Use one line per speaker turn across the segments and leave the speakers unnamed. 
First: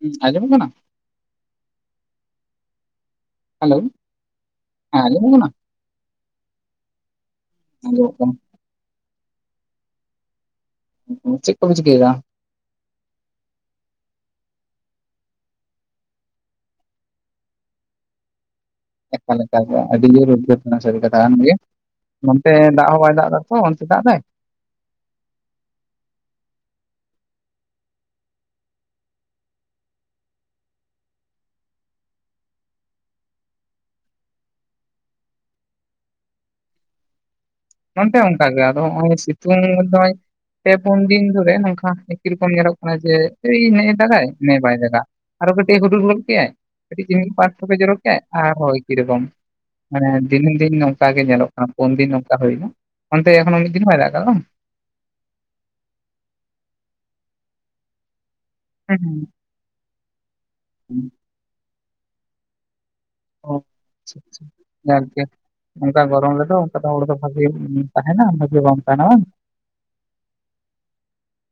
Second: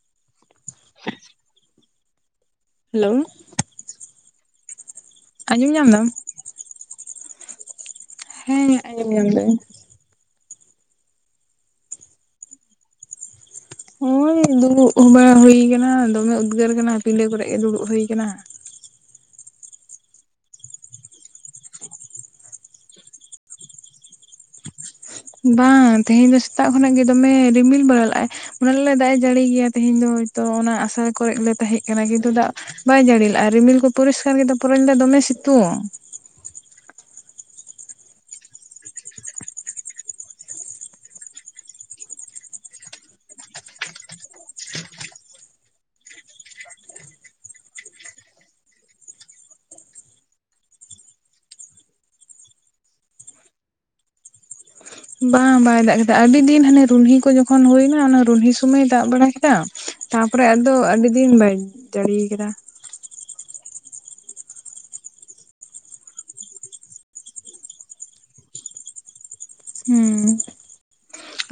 ᱦᱩᱸ ᱟᱸᱡᱚᱢᱚᱜ ᱠᱟᱱᱟ
ᱦᱮᱞᱳ
ᱦᱮᱞᱳ ᱦᱮ ᱟᱡᱚᱢᱚᱜ ᱠᱟᱱᱟ᱾
ᱟᱸᱡᱚᱢ ᱧᱟᱢ ᱫᱟᱢ᱾
ᱟᱡᱚᱢᱚᱜ ᱠᱟᱱᱟ᱾
ᱦᱮᱸ ᱟᱸᱡᱚᱢᱚᱜ ᱧᱟᱢ ᱫᱟᱹᱧ᱾
ᱪᱮᱫ ᱠᱚᱢ ᱪᱤᱠᱟᱹᱭᱮᱫᱟ᱾
ᱦᱳᱭ ᱫᱩᱲᱩᱵ ᱵᱟᱲᱟ ᱦᱩᱭ ᱠᱟᱱᱟ ᱫᱚᱢᱮ ᱩᱫᱽᱜᱟᱹᱨ ᱠᱟᱱᱟ ᱯᱤᱰᱟᱹ ᱠᱚᱨᱮ ᱜᱮ ᱫᱩᱲᱩᱵ ᱦᱩᱭᱩ ᱠᱟᱱᱟ᱾
ᱮᱠᱟᱞ ᱮᱠᱟᱞ ᱟᱹᱰᱤ ᱡᱳᱨ ᱩᱫᱜᱟᱹᱨ ᱠᱟᱱᱟ ᱥᱟᱹᱨᱤ ᱠᱟᱛᱷᱟ ᱠᱟᱱ ᱜᱮ᱾ ᱱᱚᱱᱛᱮ ᱫᱟᱜ ᱦᱚᱸ ᱵᱟᱭ ᱫᱟᱜ ᱮᱫᱟ ᱛᱚ ᱚᱱᱛᱮ ᱫᱟᱜ ᱫᱟᱭ?
ᱵᱟᱝ ᱛᱮᱦᱮᱧ ᱫᱚ ᱥᱮᱛᱟᱜ ᱠᱷᱚᱱᱟᱜ ᱜᱮ ᱫᱚᱢᱮ ᱨᱤᱢᱤᱞ ᱵᱟᱲᱟ ᱞᱟᱜᱼᱟᱭ। ᱢᱚᱱᱮ ᱞᱮ ᱫᱟᱜ ᱮ ᱡᱟᱹᱲᱤ ᱜᱮᱭᱟ ᱛᱮᱦᱤᱧ ᱫᱚ ᱦᱚᱭᱛᱳ ᱚᱱᱟ ᱟᱥᱟ ᱠᱚᱨᱮᱞᱮ ᱛᱟᱦᱮᱸ ᱠᱟᱱᱟ ᱠᱤᱱᱛᱩ ᱫᱟᱜᱼᱼ ᱵᱟᱭ ᱡᱟᱹᱲᱤ ᱞᱟᱜ-ᱟᱭ ᱨᱤᱢᱤᱞ ᱠᱚ ᱯᱚᱨᱤᱥᱠᱟᱨ ᱠᱮᱫᱚ ᱯᱚᱨᱮ ᱛᱮᱫᱚ ᱫᱚᱢᱮ ᱥᱤᱛᱩᱝ᱾
ᱱᱚᱱᱛᱮ ᱦᱚ ᱚᱱᱠᱟ ᱜᱮ ᱟᱫᱚ ᱦᱚᱜ-ᱚᱭ ᱥᱤᱛᱩᱝ ᱮᱫᱚᱭ᱾ ᱯᱮ ᱯᱩᱱ ᱫᱤᱱ ᱫᱷᱚᱨᱮ ᱱᱚᱝᱠᱟ ᱮᱠᱤ ᱨᱚᱠᱚᱢ ᱧᱮᱞᱚᱜ ᱠᱟᱱᱟ ᱡᱮ ᱮᱭ ᱱᱮᱜ ᱮ ᱫᱟᱜᱟᱭ ᱵᱟᱭ ᱫᱟᱜᱟ᱾ ᱟᱨᱚ ᱠᱟᱹᱴᱤᱡ ᱦᱩᱰᱩᱨ ᱜᱚᱫ ᱠᱮᱜ-ᱟᱭ, ᱠᱟᱹᱴᱤᱡ ᱪᱤᱱ ᱯᱟᱴ ᱯᱚᱷᱴᱮ ᱡᱚᱨᱚ ᱠᱮᱜ-ᱟᱭ ᱟᱨᱚ ᱮᱠᱤ ᱨᱚᱠᱚᱢ᱾ ᱢᱟᱱᱮ ᱫᱤᱱᱟᱹᱢ ᱫᱤᱱ ᱱᱚᱝᱠᱟ ᱜᱮ ᱧᱮᱞᱚᱜ ᱠᱟᱱᱟ ᱯᱩᱱ ᱫᱤᱱ ᱱᱚᱝᱠᱟ ᱦᱩᱭᱱᱟ, ᱚᱱᱛᱮ ᱮᱠᱷᱚᱱ ᱢᱤᱫ ᱫᱤᱱ ᱦᱚ ᱵᱟᱭ ᱫᱟᱜ ᱠᱟᱫᱟ ᱵᱟᱝ?
ᱵᱟᱝ ᱵᱟᱭ ᱫᱟᱜ ᱠᱟᱫᱟ ᱟᱹᱰᱤ ᱫᱤᱱ ᱦᱟᱱᱮ ᱨᱩᱱᱦᱤ ᱠᱚ ᱡᱚᱠᱷᱚᱱ ᱦᱩᱭᱱᱟ ᱚᱱᱟ ᱨᱩᱱᱦᱤ ᱥᱚᱢᱟᱭ ᱮ
ᱦᱩᱸ
ᱫᱟᱜ
ᱦᱩᱸ
ᱵᱟᱲᱟ ᱠᱮᱫᱟ ᱛᱟᱯᱚᱨᱮ ᱟᱫᱚ
ᱦᱩᱸ
ᱟᱹᱰᱤ ᱫᱤᱱ ᱵᱟᱭ ᱡᱟᱲᱤ ᱠᱟᱫᱟ᱾
ᱚ ᱡᱟᱜᱽᱜᱮ᱾ ᱚᱱᱠᱟ ᱜᱚᱨᱚᱢ ᱨᱮᱫᱚ ᱚᱱᱠᱟ ᱛᱮ ᱦᱚᱲ ᱫᱚ ᱵᱷᱟᱜᱮᱢ ᱛᱟᱦᱮᱱᱟ ᱵᱷᱟᱜᱮ ᱵᱟᱢ ᱛᱟᱦᱮᱱᱟ ᱵᱟᱝ᱾
ᱦᱩᱸ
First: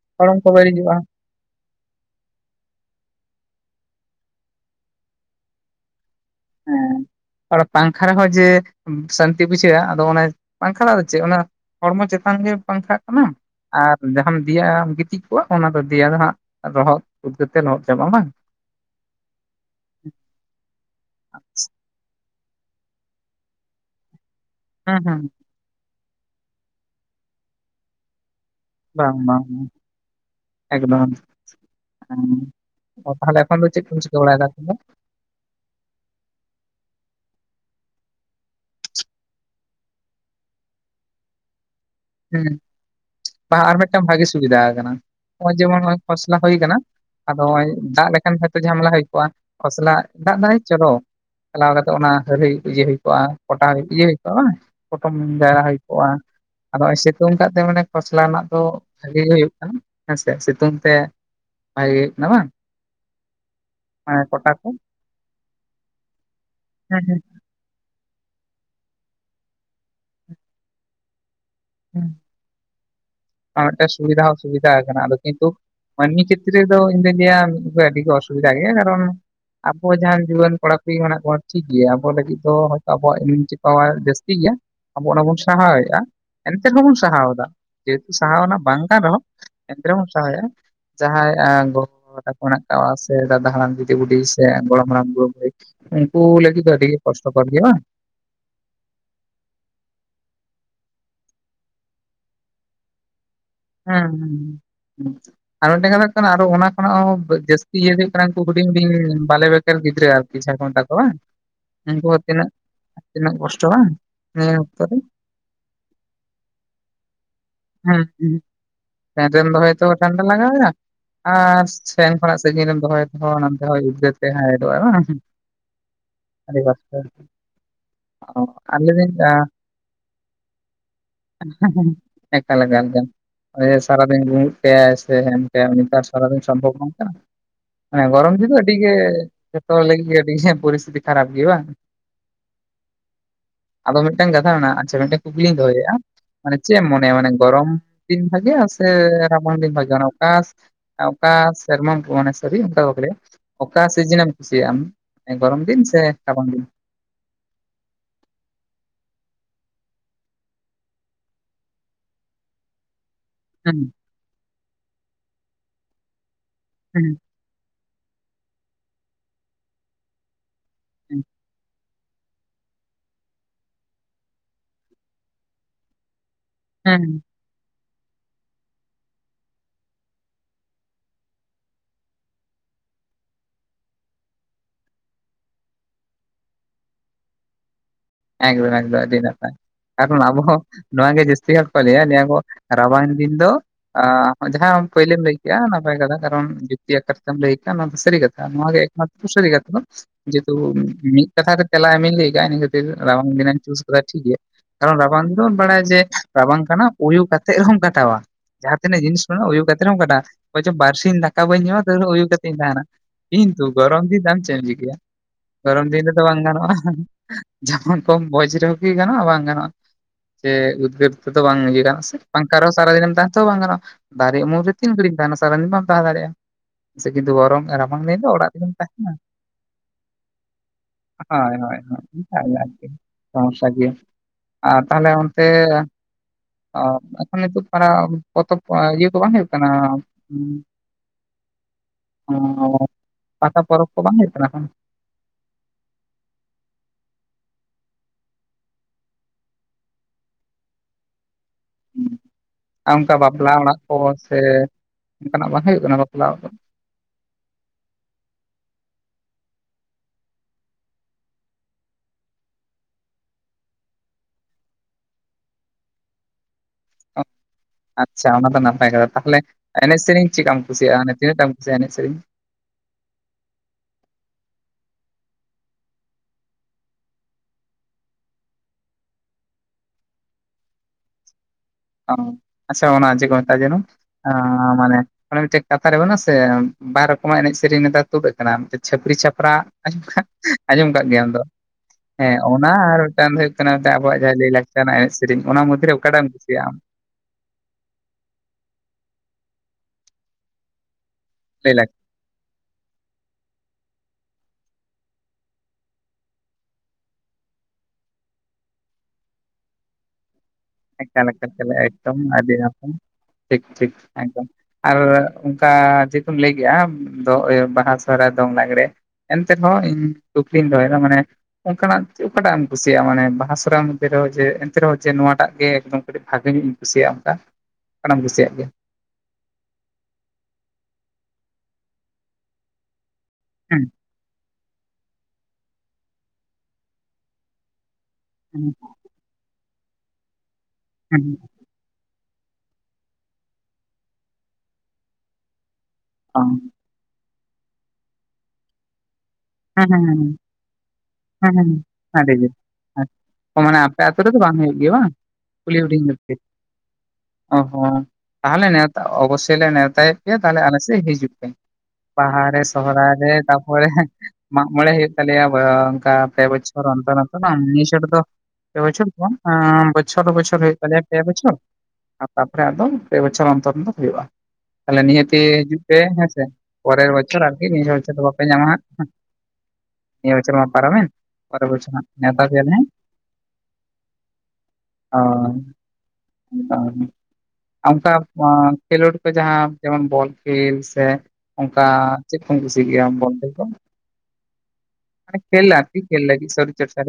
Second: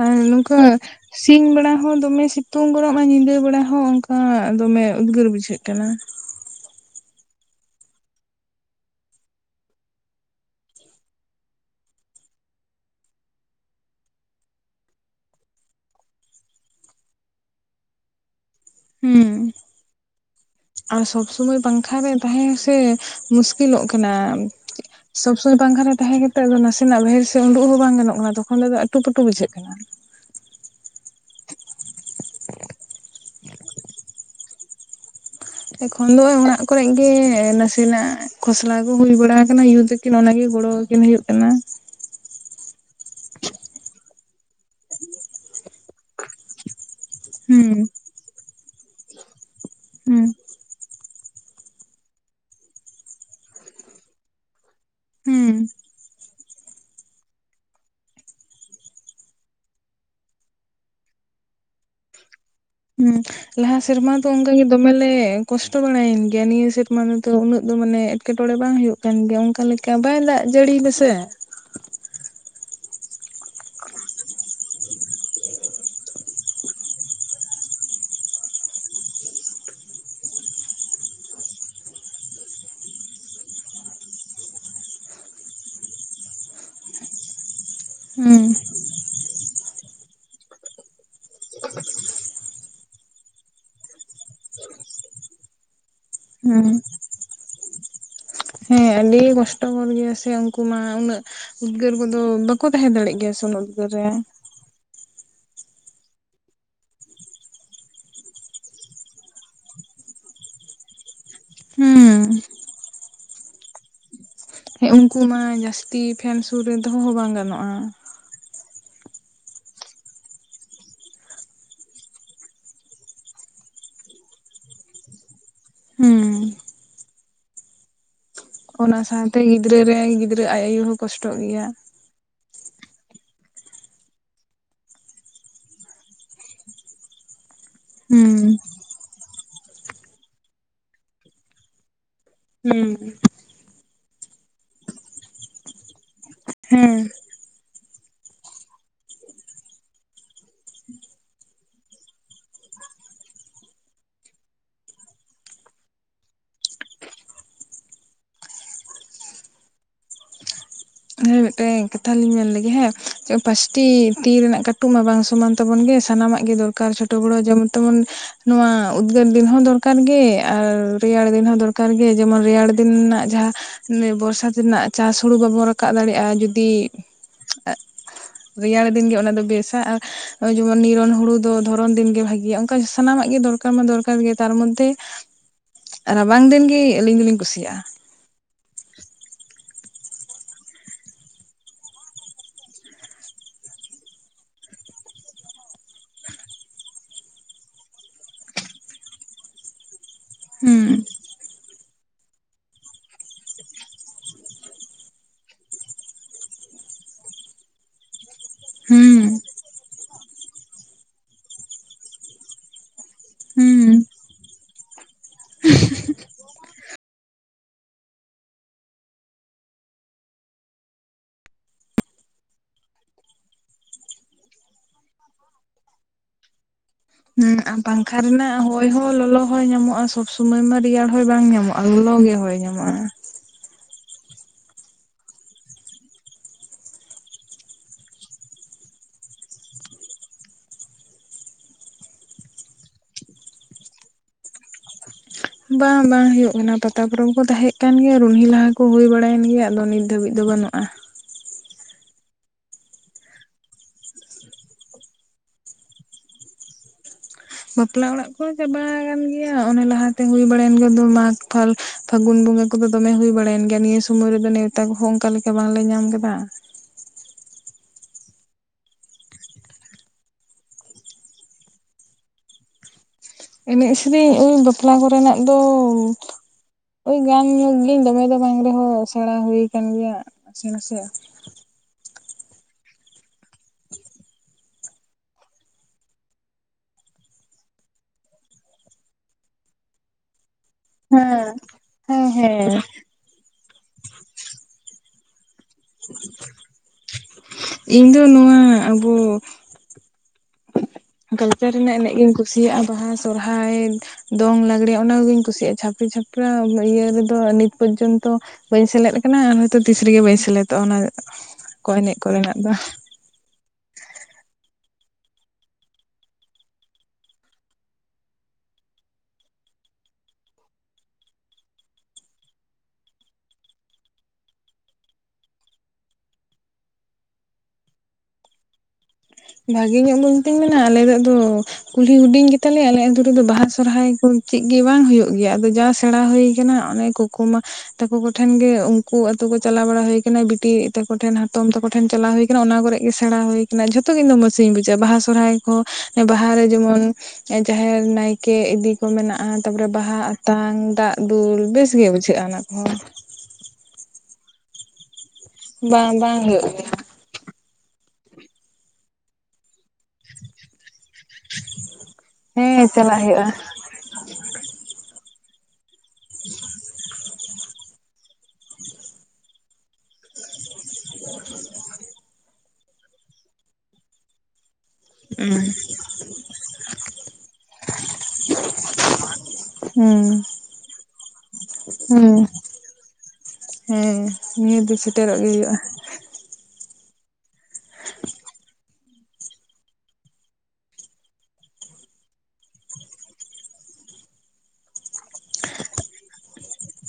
ᱟᱨ
ᱦᱚᱲᱢᱚ ᱠᱚ
ᱱᱚᱝᱠᱟ
ᱵᱟᱹᱲᱤᱡᱚᱜᱼᱟ
ᱥᱤᱧ ᱵᱮᱲᱟ ᱦᱚᱸ ᱫᱚᱢᱮ ᱥᱤᱛᱩᱝ ᱜᱚᱨᱚᱢ ᱟᱨ ᱧᱤᱫᱟᱹ ᱵᱮᱲᱟ ᱦᱚᱸ ᱚᱱᱠᱟ ᱫᱚᱢᱮ ᱩᱫᱽᱜᱟᱹᱨ ᱵᱩᱡᱷᱟᱹᱜ ᱠᱟᱱᱟ᱾
ᱦᱮᱸ᱾ ᱟᱨ ᱯᱟᱝᱠᱷᱟ ᱨᱮᱦᱚᱸ ᱡᱮ ᱥᱟᱱᱛᱤ ᱵᱩᱡᱷᱟᱹᱜᱼᱟ ᱟᱫᱚ ᱚᱱᱮ ᱯᱟᱝᱠᱷᱟ ᱫᱚ ᱟᱫᱚ ᱪᱮᱫ ᱚᱱᱟ ᱦᱚᱲᱢᱚ ᱪᱮᱛᱟᱱ ᱜᱮᱢ ᱯᱟᱝᱠᱷᱟᱜ ᱠᱟᱱᱟ᱾ ᱟᱨ ᱡᱟᱦᱟᱢ ᱫᱤᱭᱟᱢ ᱜᱤᱛᱤᱡ ᱠᱚᱜᱼᱟ, ᱚᱱᱟ ᱫᱚ ᱫᱮᱭᱟ ᱫᱚ ᱦᱟᱜ ᱞᱚᱦᱚᱫ ᱩᱫᱜᱟᱹᱨ ᱛᱮ ᱞᱚᱦᱚᱫ ᱪᱟᱵᱟᱜᱼᱟ ᱵᱟᱝ?
ᱦᱩᱸ ᱟᱨ ᱥᱚᱵ ᱥᱚᱢᱚᱭ ᱯᱟᱝᱠᱷᱟ ᱨᱮ ᱛᱟᱦᱮᱸ ᱦᱚᱸ ᱥᱮ ᱢᱩᱥᱠᱤᱞᱚᱜ ᱠᱟᱱᱟ,
ᱦᱩᱸ ᱦᱩᱸ
ᱥᱚᱵ ᱥᱚᱵ ᱥᱚᱢᱚᱭ ᱯᱟᱝᱠᱷᱟ ᱨᱮ ᱛᱟᱦᱮᱸ ᱠᱟᱛᱮ ᱫᱚ ᱱᱟᱥᱮᱱᱟᱜ ᱵᱟᱦᱮᱨ ᱥᱮᱱ ᱩᱰᱩᱜ ᱦᱚᱸ ᱵᱟᱝ ᱜᱟᱱᱚᱜ ᱠᱟᱱᱟ ᱟᱫᱚ᱾
ᱵᱟᱝ ᱵᱟᱝ᱾ ᱮᱠᱫᱚᱢ ᱦᱩ ᱛᱟᱦᱚᱞᱮ ᱮᱠᱷᱚᱱ ᱫᱚ ᱪᱮᱫ ᱠᱚᱢ ᱪᱤᱠᱟᱹ ᱵᱟᱲᱟᱭᱮᱫᱟ ᱮᱠᱷᱚᱱ ᱫᱚ?
ᱮᱠᱷᱚᱱ ᱫᱚ ᱚᱲᱟᱜ ᱠᱚᱨᱮᱜ ᱜᱮ ᱱᱟᱥᱮᱱᱟᱜ᱾ ᱠᱷᱚᱥᱞᱟ ᱠᱚ ᱦᱩᱭ ᱵᱟᱲᱟ ᱟᱠᱟᱱᱟ ᱭᱩ ᱛᱟᱠᱤᱱ ᱚᱱᱟᱜᱮ ᱜᱚᱲᱚ ᱟᱹᱠᱤᱱ ᱦᱩᱭᱩᱜ ᱠᱟᱱᱟ᱾
ᱦᱩᱸ ᱟᱨ ᱢᱤᱫᱴᱟᱝ ᱵᱷᱟᱜᱤ ᱥᱩᱵᱤᱫᱟ ᱠᱟᱱᱟ ᱱᱚᱜ-ᱚᱭ ᱡᱮᱢᱚᱱ ᱠᱷᱚᱥᱞᱟ ᱦᱩᱭ ᱠᱟᱱᱟ᱾ ᱟᱫᱚ ᱦᱚᱜᱼᱚᱭ
ᱦᱩᱸ
ᱫᱟᱜ ᱞᱮᱠᱷᱟᱱ ᱡᱷᱚᱛᱚ ᱡᱷᱟᱢᱮᱞᱟ ᱦᱩᱭ ᱠᱚᱜᱼᱟ, ᱠᱷᱚᱥᱞᱟ
ᱦᱩᱸ
ᱫᱟᱜ ᱫᱟᱭ ᱪᱚᱞᱚ ᱪᱟᱞᱟᱣ ᱠᱟᱛᱮ ᱚᱱᱟ ᱦᱟᱹᱨ ᱦᱳᱭ ᱤᱭᱟᱹ ᱦᱩᱭ ᱠᱚᱜᱼᱟ ᱠᱚᱴᱟ ᱦᱩᱭᱩᱜ ᱤᱭᱟᱹ ᱦᱩᱭ ᱠᱚᱜᱼᱟ ᱵᱟᱝ? ᱯᱚᱴᱚᱢ ᱢᱩᱱᱜᱟᱹ
ᱦᱩᱸ
ᱟᱲᱟ ᱦᱩᱭ ᱠᱚᱜ-ᱟ᱾ ᱟᱫᱚ ᱦᱚᱜ-ᱚᱭ ᱥᱤᱛᱩᱝ ᱠᱟᱜ ᱛᱮ ᱢᱟᱱᱮ ᱠᱷᱚᱥᱞᱟ ᱨᱮᱱᱟᱜ ᱫᱚ ᱵᱷᱟᱜᱤ ᱜᱮ ᱦᱩᱭᱩᱜ ᱠᱟᱱᱟ ᱦᱮᱸᱥᱮ, ᱥᱤᱛᱩᱝ ᱛᱮ ᱵᱷᱟᱜᱮ ᱦᱳᱭᱳᱜ ᱠᱟᱱᱟ ᱵᱟᱝ?
ᱦᱩᱸ। ᱞᱟᱦᱟ ᱥᱮᱨᱢᱟ
ᱢᱟᱱᱮ
ᱫᱚ
ᱠᱚᱴᱟ
ᱚᱱᱠᱟᱜᱮ
ᱠᱚ
ᱫᱚᱢᱮ ᱞᱮ ᱠᱚᱥᱴᱚ ᱵᱟᱲᱟᱭᱮᱱ ᱜᱮᱭᱟ ᱱᱤᱭᱟᱹ ᱥᱮᱨᱢᱟ
ᱦᱮᱸ ᱦᱮᱸ
ᱨᱮᱫᱚ ᱩᱱᱟᱹᱜ ᱫᱚ ᱢᱟᱱᱮ ᱮᱴᱠᱮᱴᱚᱬᱮ ᱵᱟᱝ ᱦᱩᱭᱩᱜ ᱠᱟᱱ ᱜᱮᱭᱟ ᱚᱱᱠᱟ ᱞᱮᱠᱟ ᱵᱟᱭ ᱫᱟᱜ ᱡᱟᱹᱲᱤᱭᱮᱫᱟ ᱥᱮ᱾
ᱦᱩᱸ᱾ ᱟᱨ ᱢᱤᱫᱴᱮᱡ ᱥᱩᱵᱤᱫᱟ ᱦᱚ ᱥᱩᱵᱤᱫᱟ ᱟᱠᱟᱱᱟ ᱟᱫᱚ ᱠᱤᱱᱛᱩ ᱢᱟᱹᱱᱢᱤ ᱠᱷᱮᱛᱨᱮ ᱨᱮ ᱫᱚ ᱤᱧ ᱫᱚᱧ ᱞᱟᱹᱭᱟ ᱟᱹᱰᱤ ᱜᱮ ᱚᱥᱩᱵᱤᱫᱟ ᱜᱮᱭᱟ, ᱠᱟᱨᱚᱱ ᱟᱠᱚ ᱡᱟᱦᱟᱱ ᱡᱩᱣᱟᱹᱱ ᱠᱚᱲᱟ ᱠᱩᱲᱤ ᱢᱮᱱᱟᱜ ᱠᱚᱣᱟ ᱴᱷᱤᱠ ᱜᱮᱭᱟ ᱟᱵᱚ ᱞᱟᱹᱜᱤᱫ ᱫᱚ ᱟᱵᱚᱣᱟᱜ ᱮᱢᱤᱭᱩᱱᱤᱴᱤ ᱯᱟᱣᱟᱨ ᱡᱟᱹᱥᱛᱤ ᱜᱮᱭᱟ᱾ ᱟᱵᱚ ᱚᱱᱟ ᱵᱚᱱ ᱥᱟᱦᱟᱣᱮᱜ-ᱟ, ᱮᱱᱛᱮ ᱨᱮᱦᱚᱸ ᱵᱚᱱ ᱥᱟᱦᱟᱣᱫᱟ ᱡᱮᱦᱮᱛᱩ ᱥᱟᱦᱟᱣ
ᱦᱩᱸ
ᱨᱮᱱᱟᱜ ᱵᱟᱝ ᱠᱟᱱ ᱨᱮᱦᱚᱸ᱾ ᱮᱚᱱᱨᱮᱦᱚᱢ ᱥᱟᱦᱟᱭᱮᱜ-ᱟ᱾ ᱡᱟᱦᱟᱸᱭ ᱜᱚᱵᱟ ᱛᱟᱠᱚ ᱢᱮᱱᱟᱜ ᱟᱠᱟᱫᱣᱟ ᱥᱮ ᱫᱟᱫᱟ ᱦᱟᱲᱟᱢ ᱫᱤᱫᱤ ᱵᱩᱰᱷᱤ ᱥᱮ ᱜᱚᱲᱚᱢ ᱦᱟᱲᱟᱢ ᱜᱚᱲᱚᱢ ᱵᱩᱰᱦᱤ᱾ ᱩᱱᱠᱩ ᱞᱟᱹᱜᱤᱫ
ᱦᱩᱸ
ᱫᱚ ᱟᱹᱰᱤᱜᱮ ᱠᱚᱥᱴᱚ ᱠᱚᱨ ᱜᱮᱭᱟ ᱵᱟᱝ?
ᱦᱮᱸ ᱟᱹᱰᱤ ᱠᱚᱥᱴᱚᱠᱚᱨ ᱜᱮᱭᱟ ᱥᱮ ᱩᱱᱠᱩ ᱢᱟ ᱩᱱᱟᱹᱜ ᱩᱫᱽᱜᱟᱹᱨ ᱠᱚᱫᱚ ᱵᱟᱠᱚ ᱛᱟᱦᱮᱸ ᱫᱟᱲᱮᱜ ᱜᱮᱭᱟ ᱥᱮ ᱩᱱᱟᱹᱜ ᱫᱚ ᱾
ᱦᱮᱸ ᱦᱩᱸ ᱦᱩᱸ᱾ ᱟᱨ ᱢᱮᱫᱴᱮᱱ ᱠᱟᱛᱷᱟᱜ ᱠᱟᱱᱟ ᱟᱨ ᱚᱱᱟ ᱠᱷᱚᱱᱟᱜ ᱦᱚᱸ ᱡᱟᱹᱥᱛᱤ ᱤᱭᱟᱹ ᱦᱩᱭᱩᱜ ᱠᱟᱱᱟ ᱩᱱᱠᱩ ᱦᱩᱰᱤᱧ ᱵᱤᱧ ᱵᱟᱞᱮ--᱾ ᱱᱮᱛᱟᱨ ᱜᱤᱫᱽᱨᱟᱹ ᱟᱨᱠᱤ ᱥᱮᱨ ᱠᱚ ᱢᱮᱛᱟ ᱠᱚ ᱵᱟᱝ ᱩᱱᱠᱩ
ᱦᱩᱸ
ᱦᱚᱸ ᱛᱤᱱᱟᱹᱜ ᱛᱤᱱᱟᱹᱜ ᱠᱚᱥᱴᱚ ᱵᱟᱝ?᱾ [unintelligible]
ᱠᱩ ᱢᱟ ᱡᱟᱹᱥᱛᱤ ᱯᱷᱮᱱ ᱥᱩᱨ ᱨᱮ ᱫᱚᱦᱚ ᱦᱚᱸ ᱵᱟᱝ ᱜᱟᱱᱚᱜᱼᱟ
ᱦᱮᱸ ᱯᱷᱮᱱ ᱨᱮᱢ ᱫᱚᱦᱚᱭ ᱛᱮᱦᱚᱸ ᱴᱷᱟᱱᱰᱟ ᱞᱟᱜᱟᱣ ᱟᱭᱟ᱾ ᱟᱨ ᱥᱮᱱ ᱠᱷᱚᱱᱟᱜ ᱥᱟᱺᱜᱤᱧ ᱨᱮᱢ ᱫᱚᱦᱚᱭ ᱛᱮᱦᱚᱸ ᱚᱱᱟ ᱛᱮᱦᱚᱸᱭ ᱩᱫᱜᱟᱹᱨ ᱛᱮᱭ ᱦᱟᱭᱮᱫᱚᱜ-ᱟᱭ ᱵᱟᱝ᱾
ᱦᱩᱸ
ᱟᱹᱰᱤ᱾ [unintelligible] ᱟᱨ
ᱚᱱᱟ
ᱞᱟᱹᱭᱫᱟᱹᱧ
ᱥᱟᱶᱛᱮ
ᱟᱸ
ᱜᱤᱫᱽᱨᱟᱹ ᱨᱮ ᱜᱤᱫᱽᱨᱟᱹ ᱟᱡ ᱟᱭᱳ ᱦᱚᱸ ᱠᱚᱥᱴᱚᱜ ᱜᱮᱭᱟ᱾
ᱮᱠᱟᱞ ᱜᱟᱱ ᱜᱮᱭᱟᱢ᱾ ᱥᱟᱨᱟ ᱫᱤᱱ ᱜᱩᱸᱜᱩᱫ ᱠᱟᱭᱟᱭ ᱥᱮ ᱦᱮᱢ ᱠᱟᱭᱟᱭ ᱩᱱᱤᱫᱚ ᱥᱟᱨᱟ ᱫᱤᱱ ᱥᱚᱢᱵᱷᱚᱵ ᱵᱟᱝ ᱠᱟᱱᱟ᱾ ᱢᱟᱱᱮ
ᱦᱩᱸ
ᱜᱚᱨᱚᱢ ᱨᱮᱫᱚ ᱟᱹᱰᱤ ᱜᱮ ᱡᱷᱚᱛᱚ ᱦᱚᱲ ᱞᱟᱹᱜᱤᱫ ᱜᱮ ᱯᱚᱨᱤᱥᱛᱤᱛᱤ ᱠᱷᱟᱨᱟᱵ ᱜᱮᱭᱟ ᱵᱟᱝ᱾
ᱦᱩᱸ--᱾
ᱟᱫᱚ ᱢᱤᱫᱴᱟᱝ ᱠᱟᱛᱷᱟ ᱢᱮᱱᱟᱜᱼᱟ ᱟᱪᱪᱷᱟ ᱢᱤᱫᱴᱟᱝ ᱠᱩᱠᱞᱤᱧ ᱫᱚᱦᱚᱭᱮᱫ-ᱟ ᱢᱟᱱᱮ ᱪᱮᱜ ᱮᱢ
ᱦᱮᱸ
ᱢᱚᱱᱮ--᱾ ᱢᱟᱱᱮ ᱢᱟᱱᱮ ᱜᱚᱨᱚᱢ ᱫᱤᱱ ᱵᱷᱟᱜᱮᱭᱟ ᱥᱮ ᱨᱟᱵᱟᱝ ᱫᱤᱱ ᱵᱷᱟᱜᱮᱭᱟ ᱢᱟᱱᱮ ᱚᱠᱟ᱾ ᱚᱠᱟ ᱥᱮᱨᱢᱟᱢ [unintelligible] ᱥᱟᱹᱨᱤ ᱚᱱᱠᱟ ᱵᱟᱠᱚ ᱞᱮᱭᱟ᱾ ᱚᱠᱟ ᱥᱤᱡᱤᱱ ᱮᱢ ᱠᱩᱥᱤᱭᱟᱜᱼᱟ ᱟᱢ ᱜᱚᱨᱚᱢ ᱫᱤᱱ ᱥᱮ ᱥᱟᱵᱟᱝ ᱫᱤᱱ᱾
ᱦᱮᱸ ᱢᱮᱫ ᱴᱮᱝ ᱾ ᱠᱟᱛᱷᱟ ᱞᱤᱧ ᱢᱮᱱ ᱞᱮᱜᱮ ᱦᱮᱸ
ᱦᱩᱸ
ᱯᱟᱸᱪᱴᱤ ᱛᱤ ᱨᱮᱱᱟᱜ ᱠᱟᱹᱴᱩ ᱢᱟ ᱵᱟᱝ ᱥᱚᱢᱟᱱ ᱛᱟᱵᱚᱱ ᱜᱮ ᱥᱟᱱᱟᱢᱟᱜ ᱜᱮ ᱫᱚᱨ--᱾ ᱠᱟᱨ
ᱦᱩᱸ
ᱪᱷᱳᱴᱳ ᱵᱚᱲᱳ ᱡᱮᱢᱚᱱ ᱛᱮᱢᱚᱱ ᱱᱚᱣᱟ ᱩᱫᱽᱜᱟᱹᱨ ᱫᱤᱱ ᱦᱚᱸ ᱫᱚᱨᱠᱟᱨ ᱜᱮ᱾ ᱟᱨ
ᱦᱩᱸ
ᱨᱮᱭᱟᱲ ᱫᱤᱱ ᱦᱚᱸ ᱫᱚᱨ--᱾ ᱠᱟᱨ ᱜᱮ ᱡᱮᱢᱚᱱ ᱨᱮᱭᱟᱲ ᱫᱤᱱ ᱨᱮᱱᱟᱜ ᱡᱟᱦᱟᱸ ᱵᱚᱨᱥᱟ ᱨᱮᱱᱟᱜ ᱪᱟᱥ ᱦᱩᱲᱩ ᱵᱟᱵᱚᱱ ᱨᱟᱠᱟᱵ ᱫᱟᱲᱮᱭᱟᱜᱼᱟ ᱡᱩ--᱾
ᱦᱩᱸ
[unintelligible] ᱨᱮᱭᱟᱲ ᱫᱤᱱ ᱜᱮ ᱚᱱᱟ ᱫᱚ ᱵᱮᱥᱟ ᱟᱨ᱾ ᱡᱮᱢᱚᱱ ᱱᱤᱨᱚᱱ ᱦᱩᱲᱩ ᱫᱚ ᱫᱷᱚᱨᱚᱱ ᱫᱤᱱᱜᱮ ᱵᱷᱟᱜᱤᱭᱟ ᱚᱱᱠᱟ ᱥᱟᱱᱟᱢᱟᱜ ᱜᱮ ᱫᱚᱨᱠᱟᱨ ᱢᱟ ᱫᱚᱨᱠᱟᱨ ᱜᱮᱭᱟ ᱛᱟᱨ ᱢᱚᱫᱽᱫᱷᱮ᱾
[unintelligible]
ᱨᱟᱵᱟᱝ ᱫᱤᱱ ᱜᱤ ᱟᱹᱞᱤᱧ ᱫᱚᱞᱤᱧ ᱠᱩᱥᱤᱭᱟᱜᱼᱟ᱾
ᱮᱠᱫᱚᱢ ᱮᱠᱫᱚᱢ ᱟᱹᱰᱤ ᱱᱟᱯᱟᱭ᱾ [unintelligible] ᱟᱵᱚ ᱦᱚ ᱱᱚᱣᱟ ᱜᱮ ᱡᱟᱹᱥᱛᱤ ᱜᱟᱱ ᱠᱚ ᱞᱮᱭᱟ ᱞᱮᱭᱟ ᱠᱚ ᱨᱟᱵᱟᱝ ᱫᱤᱱ ᱫᱚ᱾ ᱟ ᱡᱟᱦᱟᱸ ᱯᱳᱭᱞᱳᱢ ᱞᱟᱹᱭ ᱠᱮᱜᱼᱟ ᱱᱟᱯᱟᱭ ᱠᱟᱛᱷᱟ ᱠᱟᱨᱚᱱ ᱡᱩᱠᱛᱤ ᱟᱠᱟᱨ ᱛᱮᱢ ᱞᱟᱹᱭ ᱠᱮᱜᱼᱟ ᱱᱚᱣᱟ ᱫᱚ ᱥᱟᱹᱨᱤ ᱠᱟᱛᱷᱟ ᱱᱚᱣᱟ ᱱᱚᱣᱟ ᱜᱮ ᱮᱠ ᱢᱟᱛᱨᱚ᱾ ᱥᱟᱹᱨᱤ ᱠᱟᱛᱷᱟ ᱡᱮᱦᱮᱛᱩ
ᱦᱩᱸ
ᱢᱤᱫ ᱠᱟᱛᱷᱟ ᱛᱮ ᱛᱮᱞᱟ ᱮᱢᱤᱧ ᱞᱮᱭ ᱠᱟᱜᱼᱟ᱾ [unintelligible] ᱨᱟᱵᱟᱝ ᱫᱤᱱ ᱪᱩᱥ ᱠᱟᱫᱟ ᱴᱷᱤᱠ ᱜᱮᱭᱟ ᱾ ᱠᱟᱨᱚᱱ ᱨᱟᱵᱟᱝ ᱫᱚᱢ ᱵᱟᱲᱟᱭᱟ ᱡᱮ ᱨᱟᱵᱟᱝ ᱠᱟᱱᱟ ᱳᱭᱳ‌ ᱠᱟᱛᱮᱫ ᱨᱮᱦᱚᱢ ᱠᱟᱴᱟᱣᱟ᱾ ᱡᱟᱦᱟᱸ ᱛᱤᱱᱟᱹᱜ ᱡᱤᱱᱤᱥ
ᱦᱩᱸ
ᱨᱮᱦᱚᱸ ᱳᱭᱳ ᱠᱟᱛᱮᱫ ᱨᱮᱦᱚᱸ ᱠᱟᱴᱟᱜᱼᱟ ᱵᱚᱪᱚᱢ ᱵᱟᱨᱥᱤᱧ ᱫᱟᱠᱟ ᱵᱟᱹᱧ ᱡᱚᱢᱟ ᱛᱟ. ᱨᱮᱦᱚ ᱳᱭᱳ ᱠᱟᱛᱮᱫ ᱤᱧ ᱛᱟᱦᱮᱱᱟ᱾ ᱠᱤᱱᱛᱩ
ᱦᱩᱸ
ᱜᱚᱨᱚᱢ ᱫᱤᱱ ᱫᱚᱢ ᱪᱮᱫ ᱮᱢ ᱪᱤᱠᱟᱭᱟ ᱜᱚᱨᱚᱢ ᱫᱤᱱ ᱨᱮᱫᱚ ᱵᱟᱝ ᱜᱟᱱᱚᱜᱼᱟ᱾ [unintelligible] ᱠᱚᱢ ᱵᱚᱡᱽ ᱨᱮᱦᱚᱸ ᱠᱤ ᱜᱟᱱᱚᱜᱼᱟ ᱵᱟᱝ ᱜᱟᱱᱚᱜᱼᱟ᱾ ᱥᱮ ᱩᱫᱽᱜᱟᱹᱨ ᱛᱮᱫᱚ ᱵᱟᱝ ᱤᱭᱟᱹ ᱜᱟᱱᱚᱜᱼᱟ ᱥᱮ ᱯᱟᱝᱠᱷᱟ ᱨᱮᱦᱚᱸ ᱥᱟᱨᱟ ᱫᱤᱱ ᱮᱢ ᱛᱟᱦᱮᱱ ᱛᱮᱦᱚᱸ ᱵᱟᱝ ᱜᱟᱱᱚᱜᱼᱟ᱾ ᱫᱟᱨᱮ ᱩᱢᱩᱞ ᱨᱮ ᱛᱤᱱ ᱜᱷᱟᱹᱲᱤᱜ ᱮᱢ ᱛᱟᱦᱮᱱᱟ ᱥᱟᱨᱟ ᱫᱤᱱ ᱵᱟᱢ ᱛᱟᱦᱮᱸ ᱫᱟᱲᱮᱭᱟᱜᱼᱟ᱾ ᱥᱮ ᱠᱤᱱᱛᱩ ᱜᱚᱨᱚᱢ
ᱦᱮᱸ
ᱨᱟᱵᱟᱝ
ᱯᱟᱝᱠᱷᱟ
ᱫᱤᱱ ᱫᱚ ᱚᱲᱟᱜ
ᱨᱮᱱᱟᱜ
ᱨᱮᱜᱮᱢ
ᱦᱚᱭ
ᱛᱟᱦᱮᱱᱟ
ᱦᱚᱸ ᱞᱚᱞᱚ ᱦᱚᱭ ᱧᱟᱢᱚᱜᱼᱟ ᱥᱚᱵ ᱥᱩᱢᱟᱹᱭ ᱢᱟ ᱨᱮᱭᱟᱲ ᱦᱚᱭ ᱵᱟᱝ
ᱦᱳᱭ ᱦᱳᱭ
ᱧᱟᱢᱚᱜᱼᱟ᱾ ᱟᱨ
ᱦᱳᱭ
ᱞᱚᱞᱚ ᱜᱮ
ᱚᱱᱠᱟ
ᱦᱚᱭ
ᱟᱨᱠᱤ
ᱧᱟᱢᱚᱜᱼᱟ᱾
ᱥᱚᱢᱚᱥᱥᱟ ᱜᱮᱭᱟ ᱟᱨ ᱛᱟᱦᱞᱮ ᱚᱱᱛᱮ--᱾ ᱚ ᱮᱠᱷᱚᱱ [unintelligible] ᱯᱚᱛᱚᱵ ᱠᱚ ᱤᱭᱟᱹ ᱠᱚ ᱵᱟᱝ ᱦᱳᱭᱳᱜ ᱠᱟᱱᱟ᱾ ᱚ ᱯᱟᱛᱟ ᱯᱚᱨᱚᱵᱽ ᱠᱚ ᱵᱟᱝ ᱦᱩᱭᱩᱜ ᱠᱟᱱᱟ ᱮᱠᱷᱚᱱ᱾
ᱵᱟᱝ ᱵᱟᱝ ᱦᱩᱭᱩᱜ ᱠᱟᱱᱟ ᱯᱟᱛᱟ ᱯᱚᱨᱚᱵᱽ ᱠᱚ ᱛᱟᱦᱮᱸ ᱠᱟᱱ ᱜᱮᱭᱟ [unintelligible] ᱞᱟᱦᱟ ᱠᱚ ᱦᱩᱭ ᱵᱟᱲᱟᱭ ᱮᱱ ᱜᱮᱭᱟ ᱟᱫᱚ ᱱᱤᱛ᱾ ᱱᱤᱛ ᱫᱷᱟᱹᱵᱤᱡ ᱫᱚ ᱵᱟᱹᱱᱩᱜᱼᱟ᱾
ᱟᱨ ᱚᱱᱠᱟ ᱵᱟᱯᱞᱟ ᱚᱲᱟᱜ ᱠᱚ ᱥᱮ ᱚᱱᱠᱟᱱᱟᱜ ᱵᱟᱝ ᱦᱩᱭᱩᱜ ᱠᱟᱱᱟ ᱵᱟᱯᱞᱟ ᱚᱲᱟᱜ᱾
ᱵᱟᱯᱞᱟ ᱚᱲᱟᱜ ᱠᱚᱦᱚᱸ ᱪᱟᱵᱟ ᱟᱠᱟᱱ ᱜᱮᱭᱟ ᱚᱱᱟ ᱞᱟᱦᱟᱛᱮ ᱦᱩᱭ ᱵᱟᱲᱟᱭᱮᱱ ᱜᱮᱭᱟ ᱢᱟᱜᱽ.. ᱯᱷᱟᱹᱜᱩᱱ ᱵᱚᱸᱜᱟ ᱠᱚᱫᱚ ᱫᱚᱢᱮ ᱦᱩᱭᱵᱟᱰᱟᱭ ᱮᱱ ᱜᱮᱭᱟ ᱱᱤᱭᱟᱹ ᱥᱩᱢᱚᱭ ᱨᱮᱫᱚ ᱱᱮᱣᱛᱟ ᱠᱚᱦᱚᱸ ᱚᱱᱠᱟ ᱞᱮᱠᱟ ᱵᱟᱝᱞᱮ ᱧᱟᱢ ᱠᱮᱫᱟ᱾
ᱟᱪᱪᱷᱟ ᱚᱱᱟ ᱫᱚ ᱱᱟᱯᱟᱭ ᱠᱟᱛᱷᱟ ᱛᱟᱦᱚᱞᱮ ᱮᱱᱮᱡ ᱥᱮᱨᱮᱧ ᱪᱮᱫᱠᱟᱢ ᱠᱩᱥᱤᱭᱟᱜᱼᱟ ᱛᱤᱱᱟᱹᱜ ᱴᱟᱢ ᱠᱩᱥᱤᱭᱟᱜᱼᱟ ᱮᱱᱮᱡ ᱥᱮᱨᱮᱧ...
ᱮᱱᱮᱡ ᱥᱮᱨᱮᱧ ᱵᱟᱯᱞᱟ ᱠᱚᱨᱮᱱᱟᱜ ᱫᱚ ᱜᱟᱱ ᱜᱤᱭᱟᱹᱧ ᱫᱚᱢᱮ ᱫᱚ ᱵᱟᱝ ᱨᱮᱦᱚᱸ ᱥᱮᱬᱟ ᱦᱩᱭ ᱟᱠᱟᱱ ᱜᱮᱭᱟ ᱱᱟᱥᱮ ᱱᱟᱥᱮ...
ᱚ ᱟᱪᱪᱷᱟ ᱚᱱᱟ ᱪᱮᱫ ᱠᱚ ᱢᱮᱛᱟᱜ ᱜᱮᱭᱟ ᱠᱚ ᱚᱸ ᱢᱟᱱᱮ᱾ ᱚᱱᱮ ᱢᱤᱫᱴᱮᱡ ᱠᱟᱛᱷᱟ ᱵᱟᱹᱱᱩᱜᱼᱟ ᱥᱮ ᱵᱟᱨ ᱨᱚᱠᱚᱢᱟᱜ ᱮᱱᱮᱡ ᱥᱮᱨᱮᱧ ᱱᱮᱛᱟᱨ ᱛᱩᱫ ᱟᱠᱟᱱᱟ ᱢᱤᱫᱴᱮᱡ ᱪᱟᱹᱯᱨᱤ ᱪᱟᱹᱯᱨᱟ [inaudible] ᱟᱸᱡᱚᱢ ᱟᱠᱟᱫ ᱜᱮᱭᱟᱢ
ᱦᱮᱸ
ᱛᱚ ᱦᱮᱸ ᱚᱱᱟ ᱟᱨ ᱦᱩᱭᱩᱜ ᱠᱟᱱᱟ ᱟᱵᱚᱣᱟᱜ ᱢᱟᱦᱟᱸᱞᱟᱹᱭ ᱞᱟᱠᱪᱟᱨ ᱮᱱᱮᱡ ᱥᱮᱨᱮᱧ ᱚᱱᱟᱚᱫᱽᱫᱷᱮ ᱨᱮ ᱚᱠᱟᱴᱟᱜ ᱮᱢ ᱠᱩᱥᱤᱭᱟᱜᱼᱟᱢ
ᱤᱧ ᱫᱚ ᱱᱚᱶᱟ ᱟᱵᱚ᱾ ᱠᱟᱞᱪᱟᱨ
ᱞᱟᱹᱭ ᱞᱟᱠ
ᱨᱮᱱᱟᱜ ᱮᱱᱮᱡ ᱜᱤᱧ ᱠᱩᱥᱤᱭᱟᱜᱼᱟ ᱵᱟᱦᱟ ᱥᱚᱨᱦᱟᱭ᱾ ᱫᱚᱝ ᱞᱟᱜᱽᱲᱮ ᱚᱱᱟ ᱠᱚᱜᱤᱧ ᱠᱩᱥᱤᱭᱟᱜᱼᱟ ᱪᱷᱟᱯᱨᱤ ᱪᱷᱟᱯᱨᱟ ᱤᱭᱟᱹ ᱨᱮᱫᱚ ᱱᱤᱛ ᱯᱚᱨᱡᱚᱱᱛᱚ᱾ ᱵᱟᱹᱧ ᱥᱮᱞᱮᱫ ᱟᱠᱟᱱᱟ ᱦᱳᱭᱛᱳ ᱛᱤᱥ ᱨᱮᱜᱮ ᱵᱟᱹᱧ ᱥᱮᱞᱮᱫ᱾
[inaudible] ᱮᱫᱚᱢ ᱟᱫ ᱪ ᱪᱫᱚᱢ [inaudible] ᱟᱨ ᱚᱱᱠᱟ ᱡᱮᱫ ᱠᱚᱢ ᱞᱟᱹᱭ ᱠᱮᱫᱼᱟ ᱵᱟᱦᱟ ᱥᱚᱨᱦᱟᱭ ᱫᱚᱝ ᱞᱟᱜᱽᱲᱮ᱾ ᱮᱱᱛᱮ ᱨᱮᱦᱚᱸ ᱤᱧ ᱠᱩᱩᱠᱞᱤᱧ ᱫᱚᱦᱚᱭᱮᱫᱟ ᱢᱟᱱᱮ᱾ ᱚᱱᱠᱟᱱᱟᱜ ᱚᱠᱟᱴᱟᱜ ᱮᱢ ᱠᱩᱥᱤᱭᱟᱜᱼᱟ ᱢᱟᱱᱮ ᱵᱟᱦᱟ ᱥᱚᱨᱚᱨᱟᱭ ᱢᱚᱫᱽᱫᱷᱮ ᱨᱮᱚᱸ ᱡᱮ ᱮᱱᱛᱮ ᱨᱮᱦᱚᱸ ᱡᱮ ᱱᱚᱣᱟᱴᱟᱜ ᱜᱮ ᱮᱠᱫᱚᱢ ᱠᱟᱹᱴᱤᱡ ᱵᱷᱟᱜᱮ ᱧᱚᱜ ᱤᱧ ᱠᱩᱥᱤᱭᱟᱜᱼᱟ ᱚᱱᱠᱟ ᱚᱠᱟᱴᱟᱜ ᱮᱢ ᱠᱩᱥᱤᱭᱟᱜ ᱜᱮᱭᱟ᱾
ᱵᱷᱟᱜᱮ ᱧᱚᱜ ᱵᱚᱞᱛᱤᱧ ᱢᱮᱱᱟ ᱟᱞᱮ ᱫᱚ ᱠᱩᱞᱦᱤ ᱦᱩᱰᱤᱧ ᱜᱮᱛᱟᱞᱮᱭᱟ ᱟᱞᱮᱭᱟᱜ ᱫᱚ ᱟᱯᱮ ᱫᱚ ᱵᱟᱦᱟ
ᱦᱮᱸ
ᱥᱚᱨᱦᱟᱭ ᱠᱚ ᱪᱮᱫ ᱜᱮ ᱵᱟᱝᱳᱭᱳᱜᱼᱟ᱾ ᱡᱟ ᱥᱮᱲᱟᱟ ᱦᱩᱭ ᱟᱠᱟᱱᱟ ᱚᱱᱮ ᱠᱩᱠᱩᱢᱟ ᱛᱟᱠᱚ ᱠᱚᱴᱷᱮᱱ ᱜᱮ
ᱦᱮᱸ
[inaudible] ᱠᱚ ᱪᱟᱞᱟᱣ ᱵᱟᱲᱟ ᱦᱩᱭ ᱟᱠᱟᱱᱟ ᱵᱤᱴᱤ ᱛᱟᱠᱚ
ᱦᱮᱸ
ᱴᱷᱮᱱ ᱦᱟᱛᱚᱢ ᱛᱟᱠᱚ ᱴᱷᱮᱱ ᱪᱟᱞᱟᱣ ᱦᱩᱭ ᱟᱠᱟᱱᱟ ᱚᱱᱟ ᱠᱚᱨᱮᱜ ᱜᱮ ᱥᱮᱬᱟ ᱦᱩᱭ ᱟᱠᱟᱱᱟᱟᱱᱟ ᱡᱷᱚᱛᱚ᱾ ᱡᱚᱛᱚ ᱤᱧ ᱫᱚ ᱢᱚᱡ ᱤᱧ ᱵᱩᱡᱷᱟᱼᱟ ᱵᱟᱦᱟ ᱥᱚᱨᱦᱟᱭ ᱠᱚ
ᱚ
ᱵᱟᱦᱟᱨᱮ ᱡᱮᱢᱚᱱᱻ ᱡᱟᱦᱮᱨ ᱱᱟᱭᱠᱮ ᱤᱫᱤ ᱠᱚ ᱢᱮᱱᱟᱜᱼᱟ᱾ ᱛᱟᱯᱚᱨᱮ
ᱦᱮᱸ ᱦᱮᱸ
ᱵᱟᱦᱟ
ᱦᱮᱸ
ᱟᱛᱟᱝ ᱫᱟᱜ
ᱦᱮᱸ
ᱫᱩᱞ
ᱦᱮᱸ
ᱵᱮᱥ ᱜᱮ
ᱟᱹᱰᱤ
ᱵᱩᱡᱷᱟᱹᱜᱼᱟ ᱚᱱᱟ ᱠᱚᱦᱚᱸ
ᱢᱟᱱᱮ ᱟᱯᱮ ᱟᱛᱳ ᱨᱮᱫᱚ ᱵᱟᱝ ᱦᱩᱭᱩᱜ ᱜᱮᱭᱟ ᱵᱟᱝ ᱠᱩᱞᱤ ᱦᱩᱰᱤᱧ᱾
ᱵᱟᱝ ᱵᱟᱝ ᱦᱩᱭᱩᱜ ᱜᱮᱭᱟ
ᱚ ᱦᱚᱸ ᱛᱟᱦᱚᱞᱮ ᱱᱮᱛᱟ ᱚᱵᱚᱥᱭ ᱞᱮ ᱱᱮᱛᱟ᱾ [inaudible] ᱯᱮᱭᱟ ᱛᱟᱦᱞᱮ ᱟᱞᱮ ᱥᱮᱮᱫ ᱦᱤᱡᱩᱜ ᱯᱮ ᱵᱟᱦᱟ ᱨᱮ
ᱦᱮᱸ
ᱥᱚᱦᱨᱟᱭ
ᱪᱟᱞᱟᱜ
ᱨᱮ
ᱦᱩᱭᱩᱜᱼᱟ
ᱛᱟᱯᱚᱨᱮ ᱢᱟᱜ ᱢᱚᱲᱮ ᱦᱩᱭᱩᱜ ᱛᱟᱞᱮᱭᱟ ᱚᱱᱠᱟ ᱯᱮ ᱵᱪᱚᱨ ᱚᱱᱛᱚᱨ ᱚᱱᱛᱚᱨ [inaudible] ᱫᱚ᱾ ᱯᱮ ᱵᱚᱪᱷᱚᱨ ᱵᱟᱝ ᱵᱚᱪᱷᱚᱨ ᱫᱚ ᱵᱚᱪᱷᱚᱨ ᱦᱩᱭᱩᱜ ᱛᱟᱞᱮᱭᱟ ᱯᱮ ᱵᱚᱪᱷᱚᱨ᱾ ᱟᱞᱮᱟᱜ ᱫᱚ ᱯᱮ ᱵᱚᱪᱷᱚᱨ ᱚᱱᱛᱚᱨ ᱚᱱᱛᱚᱨ ᱫᱚ ᱦᱩᱭᱩᱜᱼᱟ᱾ ᱛᱟᱦᱞᱮ ᱱᱤᱟᱹᱛᱤ ᱦᱤᱡᱩᱜ ᱯᱮ ᱦᱮᱸᱥᱮ ᱯᱚᱨᱮᱨ ᱵᱚᱪᱷᱚᱨ ᱟᱨᱠᱤ ᱱᱤᱭᱟᱹ ᱵᱚᱪᱷᱚᱨ ᱫᱚ ᱵᱟᱯᱮ ᱧᱟᱢᱟ ᱦᱟᱸᱜ᱾ ᱱᱤᱭᱟᱹ
ᱦᱩᱸ
ᱵᱚᱪᱷᱚᱨ ᱢᱟ ᱯᱟᱨᱚᱢ ᱮᱱ ᱯᱚᱨᱮᱨ ᱵᱚᱪᱷᱚᱨ ᱦᱟᱸᱜ
ᱦᱩᱸ
ᱱᱮᱣᱛᱟ ᱯᱮᱭᱟᱞᱮ ᱦᱮᱸ᱾
ᱦᱮᱸ ᱱᱤᱦᱟᱹᱛ ᱜᱮ ᱥᱮᱴᱮᱨᱚᱜ ᱜᱮ ᱦᱩᱭᱩᱜᱼᱟ᱾
ᱚ [inaudible] ᱚᱱᱠᱟ ᱠᱷᱮᱞᱳᱰ ᱠᱚ ᱡᱟᱦᱟᱸ ᱡᱮᱢᱚᱱ ᱵᱚᱞ ᱠᱷᱮᱞ ᱥᱮ... ᱚᱱᱠᱟ ᱪᱮᱫᱠᱩᱢ ᱠᱩᱥᱤᱤᱭᱟᱜᱮᱼᱟ [inaudible] ᱠᱚ᱾ ᱢᱟᱱᱮ ᱠᱷᱮᱞ ᱟᱨᱠᱤ ᱠᱷᱮᱞ ᱞᱟᱜᱤᱫ ᱥᱚᱨᱤ ᱪᱚᱨᱪᱟ᱾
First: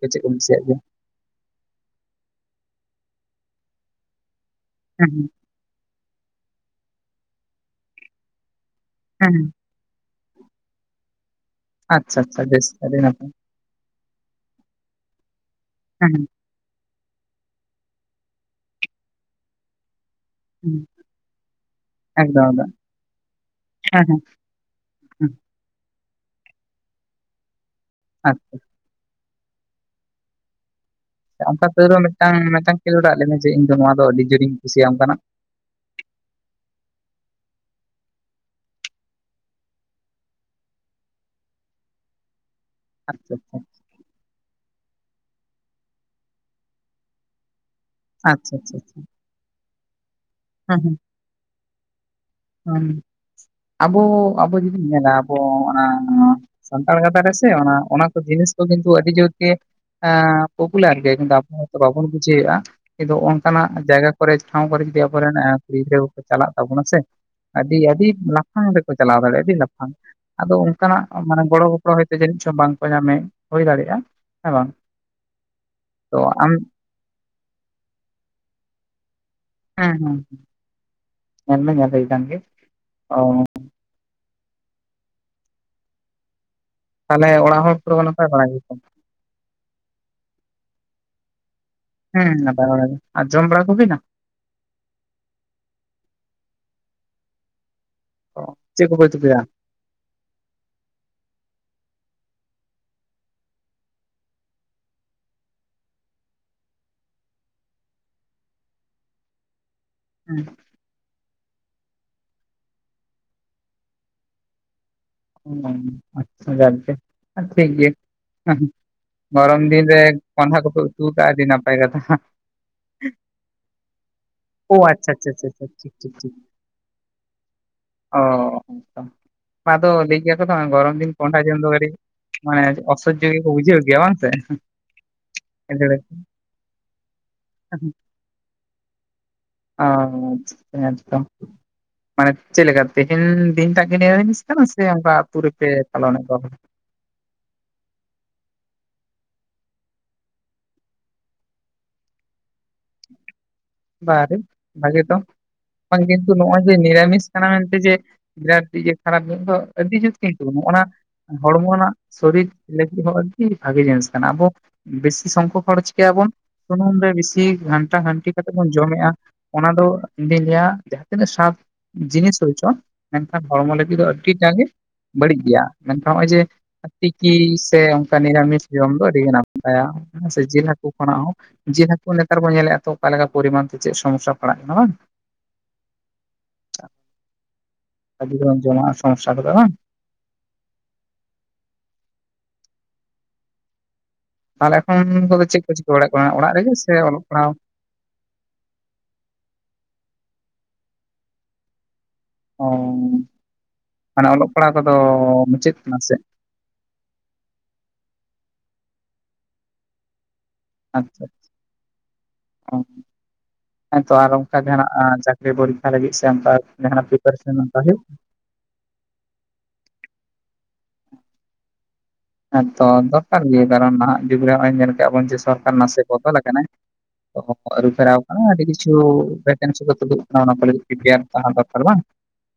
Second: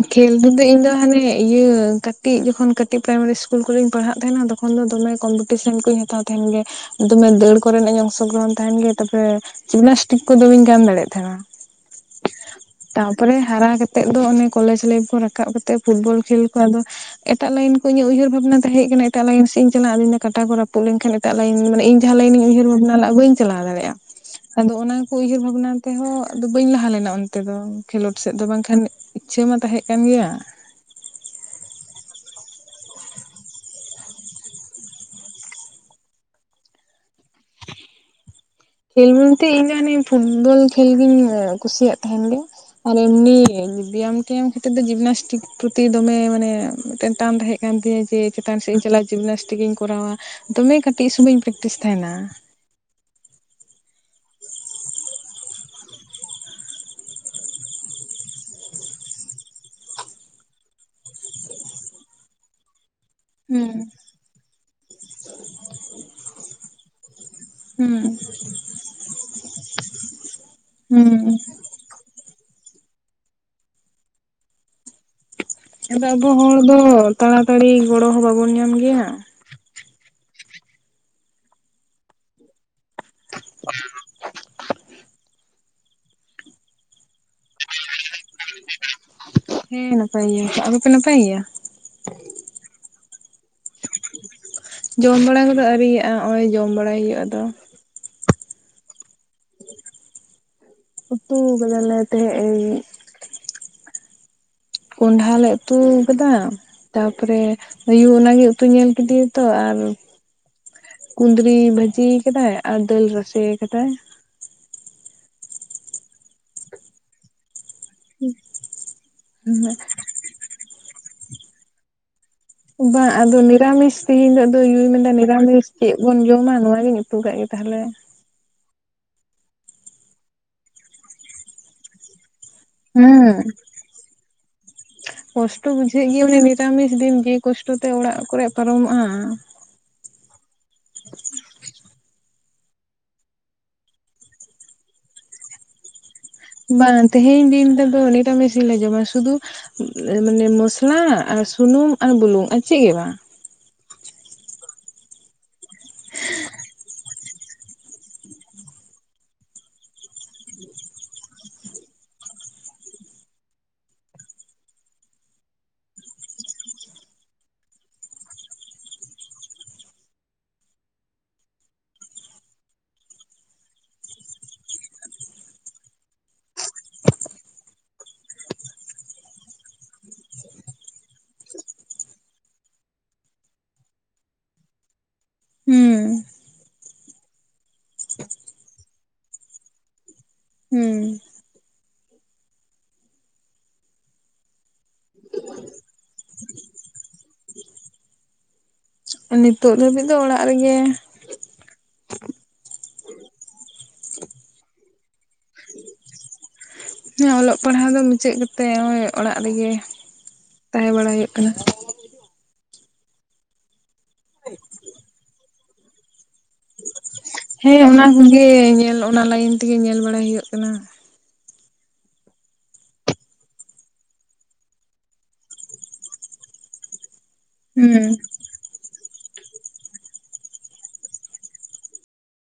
ᱠᱚ ᱪᱮᱫ ᱠᱚᱢ
ᱠᱷᱮᱞ
ᱠᱩᱥᱤᱭᱟᱜ
ᱨᱮᱫᱚ
ᱜᱮᱭᱟ
ᱤᱧ ᱫᱚ ᱦᱟᱱᱮ᱾ ᱤᱭᱟᱹ ᱠᱟᱹᱴᱤᱡ ᱡᱚᱠᱷᱚᱱ ᱠᱟᱹᱴᱤᱡ ᱯᱨᱟᱭᱢᱟᱨᱤ ᱤᱥᱠᱩᱞ ᱠᱚᱨᱮᱧ ᱯᱟᱲᱦᱟᱜ ᱛᱟᱦᱮᱱᱟ ᱛᱚᱠᱷᱚᱱ
ᱦᱮᱸ
ᱫᱚᱢᱮ
ᱦᱮᱸ
[inaudible] ᱴᱤᱭᱤᱥᱟᱱ ᱠᱚᱧ ᱦᱟᱛᱟᱣ ᱛᱟᱦᱮᱱ ᱜᱮ ᱫᱚᱢᱮ ᱫᱟᱹᱲ ᱠᱚᱨᱮᱱᱟᱜ ᱤᱧ ᱚᱝᱥᱚᱜᱨᱚᱦᱚᱱ ᱛᱟᱦᱮᱱ ᱜᱮ ᱛᱚᱵᱮ᱾
ᱦᱮᱸ ᱦᱮᱸ
ᱡᱤᱢᱱᱟᱥᱴᱤᱠ ᱠᱚᱫᱚ ᱵᱟᱹᱧ ᱜᱟᱢ ᱫᱟᱲᱮᱭᱟᱜ ᱛᱟᱦᱮᱱᱟ᱾
ᱟᱪᱪᱷᱟ ᱟᱪᱪᱷᱟ ᱵᱮᱥ ᱟᱹᱰᱤ ᱱᱟᱯᱟᱭ᱾
ᱛᱟᱯᱚᱨᱮ ᱦᱟᱨᱟ ᱠᱟ ᱠᱟᱛᱮᱮᱫ ᱫᱚ ᱚᱱᱮ ᱠᱚᱞᱮᱡᱽ ᱞᱟᱭᱤᱯᱷ ᱠᱚ ᱨᱟᱠᱟᱵ ᱠᱟᱛᱮ
ᱦᱮᱸ
ᱯᱷᱩᱴᱵᱚᱞ
ᱦᱮᱸ
ᱠᱷᱮᱞ ᱟᱫᱚ ᱮᱴᱟᱜ ᱞᱟᱭᱤᱱ ᱠᱚ ᱤᱧᱟᱹᱜ ᱩᱭᱦᱟᱹᱨ ᱵᱷᱟᱵᱽᱱᱟ ᱛᱟᱦᱮᱸᱮᱡ ᱠᱟᱱᱟ ᱮᱴᱟᱜ ᱞᱟᱭᱤᱱ ᱥᱜ ᱤᱧ ᱪᱟᱞᱟᱜ ᱟᱹ [inaudible] ᱠᱟᱴᱟ ᱠᱚ ᱨᱟᱹᱯᱫ
ᱦᱮᱸ
ᱞᱮᱱᱠᱷᱟᱱ ᱮᱴᱟᱜ ᱞᱟᱹᱭᱤᱱ ᱢᱟᱱᱮ ᱤᱧ ᱡᱟᱦᱟᱸ ᱞᱟᱹᱭᱤᱱ ᱤᱧ
ᱮᱠᱫᱚᱢ ᱮᱠᱫᱚᱢ
ᱩᱭᱦᱟᱹᱨ ᱵᱷᱟᱱᱟ ᱞᱟᱜ ᱟ ᱵᱟᱹᱧ ᱪᱟᱞᱟᱣ ᱫᱟᱲᱮᱭᱟᱜᱼᱟ
ᱦᱮᱸ ᱦᱮᱸ
᱾ ᱟᱫᱚ ᱚᱱᱟ ᱠᱚ
ᱦᱮᱸ
ᱩᱭᱦᱟᱹᱨ ᱵᱷᱟᱵᱱᱟ ᱛᱮᱦᱚᱸ ᱟᱫᱚ ᱵᱟᱹᱧ ᱞᱟᱦᱟ ᱞᱮᱱᱟ ᱚᱱᱛᱮ ᱫᱚ ᱠᱷᱮᱞᱳᱰ ᱥᱮᱫ ᱫᱚ
ᱟᱪᱪᱷᱟ
ᱵᱟᱝᱠᱷᱟᱱ ᱤᱪ-ᱪᱷᱟᱹ ᱢᱟ ᱛᱟᱦᱮᱸᱜ ᱠᱟᱱ ᱜᱮᱭᱟ ᱾
ᱚᱱᱠᱟ ᱛᱟᱣ ᱨᱮᱦᱚᱸᱢᱤᱫᱴᱟᱝ ᱢᱤᱫᱴᱟᱝ ᱠᱷᱮᱞᱳᱰᱟᱜ ᱞᱟᱹᱭ ᱢᱮ ᱡᱮ ᱤᱧ ᱫᱚ ᱱᱚᱣᱟ ᱫᱚ ᱟᱹᱰᱤ ᱡᱳᱨᱤᱧ ᱠᱩᱥᱤᱭᱟᱢ ᱠᱟᱱᱟ ᱾
ᱠᱷᱮᱞ ᱢᱮᱱᱛᱮ ᱤᱧᱫᱚ ᱚᱱᱮ ᱯᱷᱩᱴᱵᱚᱞ ᱠᱷᱮᱞ ᱜᱤᱧ ᱠᱩᱥᱤᱭᱟᱜ ᱛᱟᱦᱮᱱ ᱜᱮ ᱾ ᱟᱨ
ᱟᱪᱪᱷᱟ
ᱮᱢᱱᱤ
ᱟᱪᱪᱷᱟ
ᱵᱮᱭᱟᱢ ᱴᱮᱭᱟᱢ ᱠᱷᱟᱹᱛᱤᱨ ᱛᱮ ᱡᱤᱢᱱᱟᱥᱴᱤᱠ ᱯᱨᱚᱛᱤ ᱫᱚᱢᱮ ᱢᱟᱱᱮ ᱢᱤᱫᱴᱮᱱ ᱴᱟᱱ ᱛᱟᱦᱮᱸ ᱠᱟᱱ ᱛᱤᱧᱟᱹ ᱾ ᱥᱮ
ᱟᱪᱪᱷᱟ
ᱪᱮᱛᱟᱱ ᱥᱮᱫ
ᱟᱪᱪᱷᱟ
ᱤᱧ
ᱟᱪᱪᱷᱟ
ᱪᱟᱞᱟᱜᱼᱟ ᱡᱤᱢᱱᱟᱥᱴᱤᱠ ᱤᱧ ᱠᱚᱨᱟᱣᱟ ᱫᱚᱢᱮ ᱠᱟᱹᱴᱤᱡ ᱥᱩᱢᱚᱭᱧ ᱯᱨᱮᱠᱴᱤᱥ ᱛᱟᱦᱮᱱᱟ ᱾
ᱚᱸ ᱟᱵᱚ, ᱟᱵᱚ ᱡᱩᱫᱤᱢ ᱧᱮᱞᱟ ᱟᱵᱚ ᱚᱱᱟ ᱥᱟᱱᱛᱟᱲ ᱜᱟᱛᱟ ᱨᱮᱥᱮ ᱚᱱᱟ ᱠᱚ ᱡᱤᱱᱤᱥ ᱠᱚ ᱠᱤᱱᱛᱩ ᱟᱹᱰᱤ ᱡᱳᱨᱜ, ᱮ' ᱯᱚᱯᱩᱞᱟᱨ ᱜᱮ ᱠᱤᱱᱛᱩ ᱟᱯᱚ ᱵᱟᱵᱚᱱ ᱵᱩᱡᱷᱟᱹᱣᱼᱮᱜ ᱟ ᱾ ᱠᱤᱱᱛᱩ ᱚᱱᱠᱟᱱᱟᱜ
ᱦᱩᱸ
ᱡᱟᱭᱜᱟ ᱠᱚᱨᱮ ᱴᱷᱟᱸᱶ ᱠᱚᱨᱮ ᱡᱚᱫᱤ ᱟᱵᱚᱨᱮᱱ ᱠᱩᱲᱤ ᱜᱤᱫᱽᱨᱟᱹ ᱠᱚᱠᱚ ᱪᱟᱞᱟᱜ ᱛᱟᱵᱚᱱᱟ ᱥᱮ ᱟᱹᱰᱤ
ᱦᱩᱸ
ᱟᱹᱰᱤ ᱞᱟᱯᱷᱟᱝ ᱨᱮᱠᱚ ᱪᱟᱞᱟᱣ ᱫᱟᱲᱮᱭᱟᱜᱼᱟ ᱟᱹᱰᱤ ᱞᱟᱯᱷᱟᱝ ᱟᱫᱚ ᱚᱱᱠᱟᱱᱟᱜ ᱢᱟᱱᱮ
ᱦᱩᱸ
ᱜᱚᱲᱚ ᱜᱚ ᱨᱚᱭ ᱛᱮ ᱡᱟᱹᱱᱤᱪ ᱪᱚ ᱵᱟᱝᱠᱚ ᱧᱟᱢᱮ ᱦᱳᱭ ᱫᱟᱲᱮᱭᱟᱜᱼᱟ ᱦᱮᱸ ᱵᱟᱝ ᱾
ᱪᱚᱜ, ᱟᱫᱚ ᱟᱵᱚ ᱦᱚᱲ ᱫᱚ ᱛᱟᱲᱟ ᱛᱟᱹᱲᱤ ᱜᱚᱲᱚ ᱦᱚᱸ ᱵᱟᱵᱚᱱ ᱧᱟᱢ ᱜᱮᱭᱟ ᱾
ᱦᱮᱸ ᱦᱮᱸᱸ᱾ ᱢᱮᱱ-ᱢᱮ ᱧᱮᱞ ᱦᱳᱭ ᱠᱟᱱ ᱜᱮ, ᱚ ᱾
ᱴᱷᱤᱝ-ᱧᱚᱜ-ᱰᱷᱮ--ᱠᱚᱡ-ᱡᱷᱤᱧᱚᱜ ᱾
ᱛᱟᱞᱦᱮ ᱚᱲᱟᱜ ᱦᱚᱲ ᱯᱩᱨᱟᱹ ᱠᱚ ᱱᱟᱯᱟᱭ ᱵᱟᱲᱟ ᱜᱮᱭᱟ ᱠᱚ ᱾
ᱦᱮᱸ, ᱱᱟᱯᱟᱭ ᱜᱮᱭᱟ ᱟᱯᱮᱯᱮ ᱱᱟᱯᱟᱭ ᱜᱮᱭᱟ?
ᱦᱮᱸ ᱱᱟᱯᱟᱭ ᱵᱟᱲᱟ ᱜᱮ ᱟᱨ ᱡᱚᱢ ᱵᱟᱲᱟ ᱠᱚ ᱦᱩᱣᱱᱟ?
ᱡᱚᱢ ᱵᱟᱲᱟ ᱠᱚᱫᱚ ᱟᱹᱣᱨᱤᱭᱟᱜᱼᱟ ᱱᱚᱜ ᱚᱚᱭ ᱡᱚᱢ ᱵᱟᱲᱟᱭ ᱦᱳᱭᱳᱜ ᱟ ᱟᱫᱚ ᱾
ᱚ, ᱪᱮᱜ ᱠᱚᱯᱮ ᱪᱤᱠᱟᱹᱭᱟ?
ᱩᱛᱩ ᱠᱟᱫᱟ ᱞᱮ ᱛᱮᱹᱦᱮ ᱤᱧ ᱠᱚᱸᱰᱷᱟ ᱞᱮ ᱩᱛᱩ ᱟᱠᱟᱫᱟ ᱛᱟᱯᱚᱨᱮ ᱟᱭᱩ ᱚᱱᱟᱜᱮ ᱩᱛᱩ ᱧᱮᱞ ᱠᱤᱫᱤᱭᱟ ᱛᱚ ᱟᱨ
ᱦᱮᱸᱦ,
ᱠᱩᱸᱫᱽᱨᱤ ᱵᱷᱟᱹᱡᱤ ᱟᱠᱟᱫᱟᱭ ᱟᱨ ᱫᱟᱹᱞ ᱨᱟᱥᱮᱹ ᱟᱠᱟᱫᱟᱭ ᱾
[unintelligible] ᱟᱪ-ᱪᱷᱟ ᱜᱚᱝᱠᱮ [unintelligible] ᱴᱷᱤᱠ ᱜᱮᱭᱟ, ᱩᱦᱸᱩ ᱜᱚᱨᱚᱢ ᱫᱤᱱ ᱨᱮ ᱠᱚᱸᱦᱰᱷᱟ ᱠᱚᱯᱮ ᱩᱛᱩ ᱟᱠᱟᱜ-ᱟ ᱟ. ᱰᱤ ᱱᱟᱯᱟᱭ ᱠᱟᱛᱷᱟ ᱾
ᱵᱟᱝ ᱟᱫᱚ ᱱᱤᱨᱟᱢᱤᱥ ᱛᱮᱦᱮᱧ ᱟᱫᱚ
ᱳ
ᱭᱩᱭ ᱢᱮᱱᱫᱟ
ᱟᱪᱪᱷᱟ ᱟᱪᱪᱷᱟ
ᱱᱤᱨᱟᱢᱤᱥ
ᱟᱪᱪᱷᱟ ᱴᱷᱤᱠ
ᱪᱮᱫ
ᱴᱷᱤᱠ
ᱵᱚᱱ
ᱴᱷᱤᱠ
ᱡᱚᱢᱟ ᱱᱚᱣᱟ ᱜᱤᱧ ᱩᱛᱩ ᱠᱟᱜ ᱜᱮ ᱛᱟᱞᱦᱮ ᱾
ᱚ ᱚᱝᱠᱟ ᱾ ᱛᱚ ᱞᱟᱹᱭ ᱜᱮᱭᱟ ᱠᱚ ᱛᱚ ᱜᱚᱨᱚᱢ ᱫᱤᱱ ᱠᱚᱸᱦᱰᱟ ᱡᱚᱢ ᱫᱚ ᱠᱟᱹᱴᱤᱡ ᱢᱟᱱᱮ ᱪᱮᱫ? ᱚᱥᱚᱡ-ᱡᱚ ᱜᱮ
ᱦᱩᱸ
ᱠᱚ ᱵᱩᱡᱷᱟ, ᱜᱮᱭᱟ ᱵᱟᱝ ᱥᱮ? ᱮᱸᱦᱜ ᱾
ᱠᱚᱥᱴᱚ ᱵᱩᱡᱷᱟᱹᱜ ᱜᱮᱭᱟ ᱢᱚᱱᱮ ᱱᱤᱨᱟᱢᱤᱥ ᱫᱤᱱ ᱡᱮ ᱠᱚᱥᱴᱚ ᱛᱮ ᱚᱲᱟᱜ ᱠᱚᱨᱮ ᱯᱟᱨᱚᱢᱚᱜ-ᱟ ᱾
ᱚ, ᱦᱮᱸᱛ [unintelligible] ᱢᱟᱱᱮ ᱪᱮᱫ ᱞᱮᱠᱟ ᱛᱮᱦᱤᱱ ᱫᱤᱱ ᱴᱟᱜ ᱜᱮ ᱱᱤᱨᱟᱢᱤᱥ? ᱥᱮ [unintelligible] ᱚᱱᱠᱟ ᱟᱛᱩ ᱨᱮᱯᱮ ᱪᱟᱞᱚᱱ ᱮᱜ ᱠᱚᱣᱟ?
ᱵᱟᱝ, ᱛᱮᱹᱦᱮᱹᱧ ᱫᱤᱱ ᱨᱮᱫᱚ ᱱᱤᱨᱟᱢᱤᱥ ᱜᱮᱞᱮ ᱡᱚᱢᱟ ᱥᱩᱫᱩ ᱩᱸᱜ ᱢᱟᱱᱮ ᱢᱚᱥᱞᱟ ᱟᱨ ᱥᱩᱱᱩᱢ ᱟᱨ ᱵᱩᱞᱩᱝ ᱟᱨ ᱪᱮᱜ ᱦᱳᱭᱳᱜ-ᱟ?
ᱵᱟᱨ ᱵᱷᱟᱜᱮ ᱛᱚ, ᱵᱟᱝ ᱠᱤᱱᱛᱩ ᱱᱚᱜ-ᱚᱭ ᱡᱮ ᱱᱤᱨᱟᱢᱤᱥ ᱠᱟᱱᱟ ᱢᱮᱱᱛᱮ ᱡᱮ [unintelligible] ᱠᱷᱟᱨᱟᱯ ᱧᱚᱜ ᱫᱚ ᱟᱹᱰᱤ ᱡᱳᱨ ᱠᱤᱱᱛᱩ ᱚᱱᱟ ᱦᱚᱲᱢᱚ ᱨᱮᱱᱟᱜ ᱥᱚᱨᱤᱠ ᱞᱟᱹᱜᱤᱫ ᱦᱚᱸ ᱟᱹᱰᱤ ᱵᱷᱟᱜᱮ ᱡᱤᱱᱤᱥ ᱠᱟᱱᱟ, ᱟᱵᱚ ᱵᱮᱥᱤ ᱥᱚᱝᱠᱷᱚᱠ ᱦᱚᱲ ᱪᱤᱠᱟᱹᱭᱟ ᱵᱚᱱ ᱥᱩᱱᱩᱢ ᱨᱮ ᱵᱤᱥᱤ ᱜᱷᱟᱱᱴᱟ ᱜᱷᱟᱹᱱᱴᱤ ᱠᱟᱛᱮ ᱵᱚᱱ ᱡᱚᱢᱮᱜ-ᱟ ᱚᱱᱟ ᱫᱚ ᱤᱧᱫᱩᱧ ᱞᱟᱹᱭᱟ ᱡᱟᱦᱟᱸ ᱛᱤᱱᱟᱹᱜ ᱥᱟᱫᱷ ᱡᱤᱱᱤᱥ ᱦᱳᱭ ᱦᱚᱪᱚ ᱢᱮᱱᱠᱷᱟᱱ ᱦᱚᱲᱢᱚ ᱞᱟᱹᱜᱤᱫ ᱫᱚ ᱟᱹᱰᱤᱴᱟ ᱜᱮ ᱵᱟᱹᱲᱤᱡ ᱜᱮᱭᱟ, ᱢᱮᱱᱠᱷᱟᱱ ᱱᱚᱜ-ᱚᱭ ᱡᱮ ᱛᱤᱠᱤ ᱥᱮ ᱚᱱᱠᱟ ᱱᱤᱨᱟᱢᱤᱥ ᱡᱚᱢ ᱫᱚ ᱟᱹᱰᱤᱜᱮ ᱱᱟᱯᱟᱭᱟ ᱦᱮᱸᱥᱮ ᱡᱤᱞ ᱦᱟᱹᱠᱩ ᱠᱷᱚᱱᱟᱜ ᱦᱚᱸ᱾ ᱡᱤᱞ ᱦᱟᱹᱠᱩ ᱱᱮᱛᱟᱨ ᱵᱚᱱ ᱧᱮᱞᱮᱜ-ᱟ ᱛᱚ ᱚᱠᱟ ᱯᱚᱨᱤᱢᱟᱱ ᱛᱮ ᱪᱮᱫ ᱥᱚᱢᱚᱥᱥᱟ ᱯᱟᱲᱟᱜ ᱠᱟᱱᱟ ᱵᱟᱝ?
ᱦᱩᱸ
ᱟᱹᱰᱤᱜᱟᱱ ᱡᱚᱢᱟᱜ ᱥᱚᱢᱚᱥᱟ ᱜᱚᱫᱚᱜ-ᱟ ᱵᱟᱝ?
ᱦᱩᱸ᱾
ᱛᱟᱦᱮᱞᱮ ᱮᱱᱠᱷᱚᱱ ᱠᱚᱫᱚ ᱪᱮᱫ ᱠᱚ ᱪᱤᱠᱟᱹ ᱵᱟᱲᱟᱜ ᱠᱟᱱᱟ ᱚᱲᱟᱜ ᱨᱮᱜᱮ ᱥᱮ ᱚᱞᱚᱜ ᱯᱟᱲᱦᱟᱣ?
ᱱᱤᱛᱚᱜ ᱫᱷᱟᱹᱵᱤᱡ ᱫᱚ ᱚᱲᱟᱜ ᱨᱮᱜᱮ ᱾
ᱚ ᱢᱟᱱᱮ ᱚᱞᱚᱜ ᱯᱟᱲᱦᱟᱣ ᱠᱚᱫᱚ ᱢᱩᱪᱟᱹᱫ ᱠᱟᱱᱟ ᱥᱮ ᱪᱮᱫ?
ᱦᱮᱸ ᱚᱞᱚᱜ ᱯᱟᱲᱦᱟᱣ ᱫᱚ ᱢᱩᱪᱟᱹᱫ ᱠᱟᱛᱮᱜ ᱦᱚᱜ-ᱚᱭ ᱚᱲᱟᱜ ᱨᱮᱜᱮ ᱛᱟᱦᱮᱸ ᱵᱟᱲᱟᱭ
ᱟᱪᱪᱷᱟ
ᱦᱩᱭᱩᱜ ᱠᱟᱱᱟ ᱾
ᱚ᱾ ᱦᱮᱸ ᱛᱚ ᱟᱨ ᱚᱱᱠᱟ ᱡᱟᱦᱟᱱᱟᱜ ᱪᱟᱠᱨᱤ ᱯᱚᱨᱤᱠᱠᱷᱟ ᱞᱟᱹᱜᱤᱫ ᱥᱮ ᱚᱱᱠᱟ ᱡᱟᱦᱟᱱᱟᱜ ᱯᱤ
ᱦᱮᱸ ᱚᱱᱟ ᱠᱚᱜᱮ ᱧᱮᱞ ᱚᱱᱟ ᱞᱟᱭᱤᱱ ᱛᱮᱜᱮ ᱧᱮᱞ ᱵᱟᱲᱟᱭ ᱦᱩᱭᱩᱜ ᱠᱟᱱᱟ ᱾
ᱦᱮᱸ ᱛᱚ ᱫᱚᱨᱠᱟᱨ ᱜᱮ ᱠᱟᱨᱚᱱ ᱱᱟᱦᱟᱜ ᱡᱩᱜᱽᱨᱮ ᱦᱚᱜ-ᱚᱭ ᱧᱮᱞ ᱠᱟᱜ-ᱟ ᱵᱚᱱ ᱡᱮ ᱥᱚᱨᱠᱟᱨ ᱱᱟᱥᱮ ᱵᱚᱫᱚᱞ ᱟᱠᱟᱱᱟᱭ᱾ ᱟᱹᱨᱩ
ᱦᱩᱸ
ᱯᱷᱮᱨᱟᱣ ᱟᱠᱟᱱᱟ ᱟᱹᱰᱤ ᱠᱤᱪᱷᱩ ᱵᱷᱮᱠᱮᱱᱥᱤ ᱠᱚ ᱛᱩᱫᱩᱜ ᱠᱟᱱᱟ ᱚᱱᱟ ᱠᱚ ᱞᱟᱹᱜᱤᱫ ᱯᱨᱤᱯᱮᱭᱟᱨ ᱛᱟᱦᱮᱸ ᱫᱚᱨᱠᱟᱨ ᱵᱟᱝ?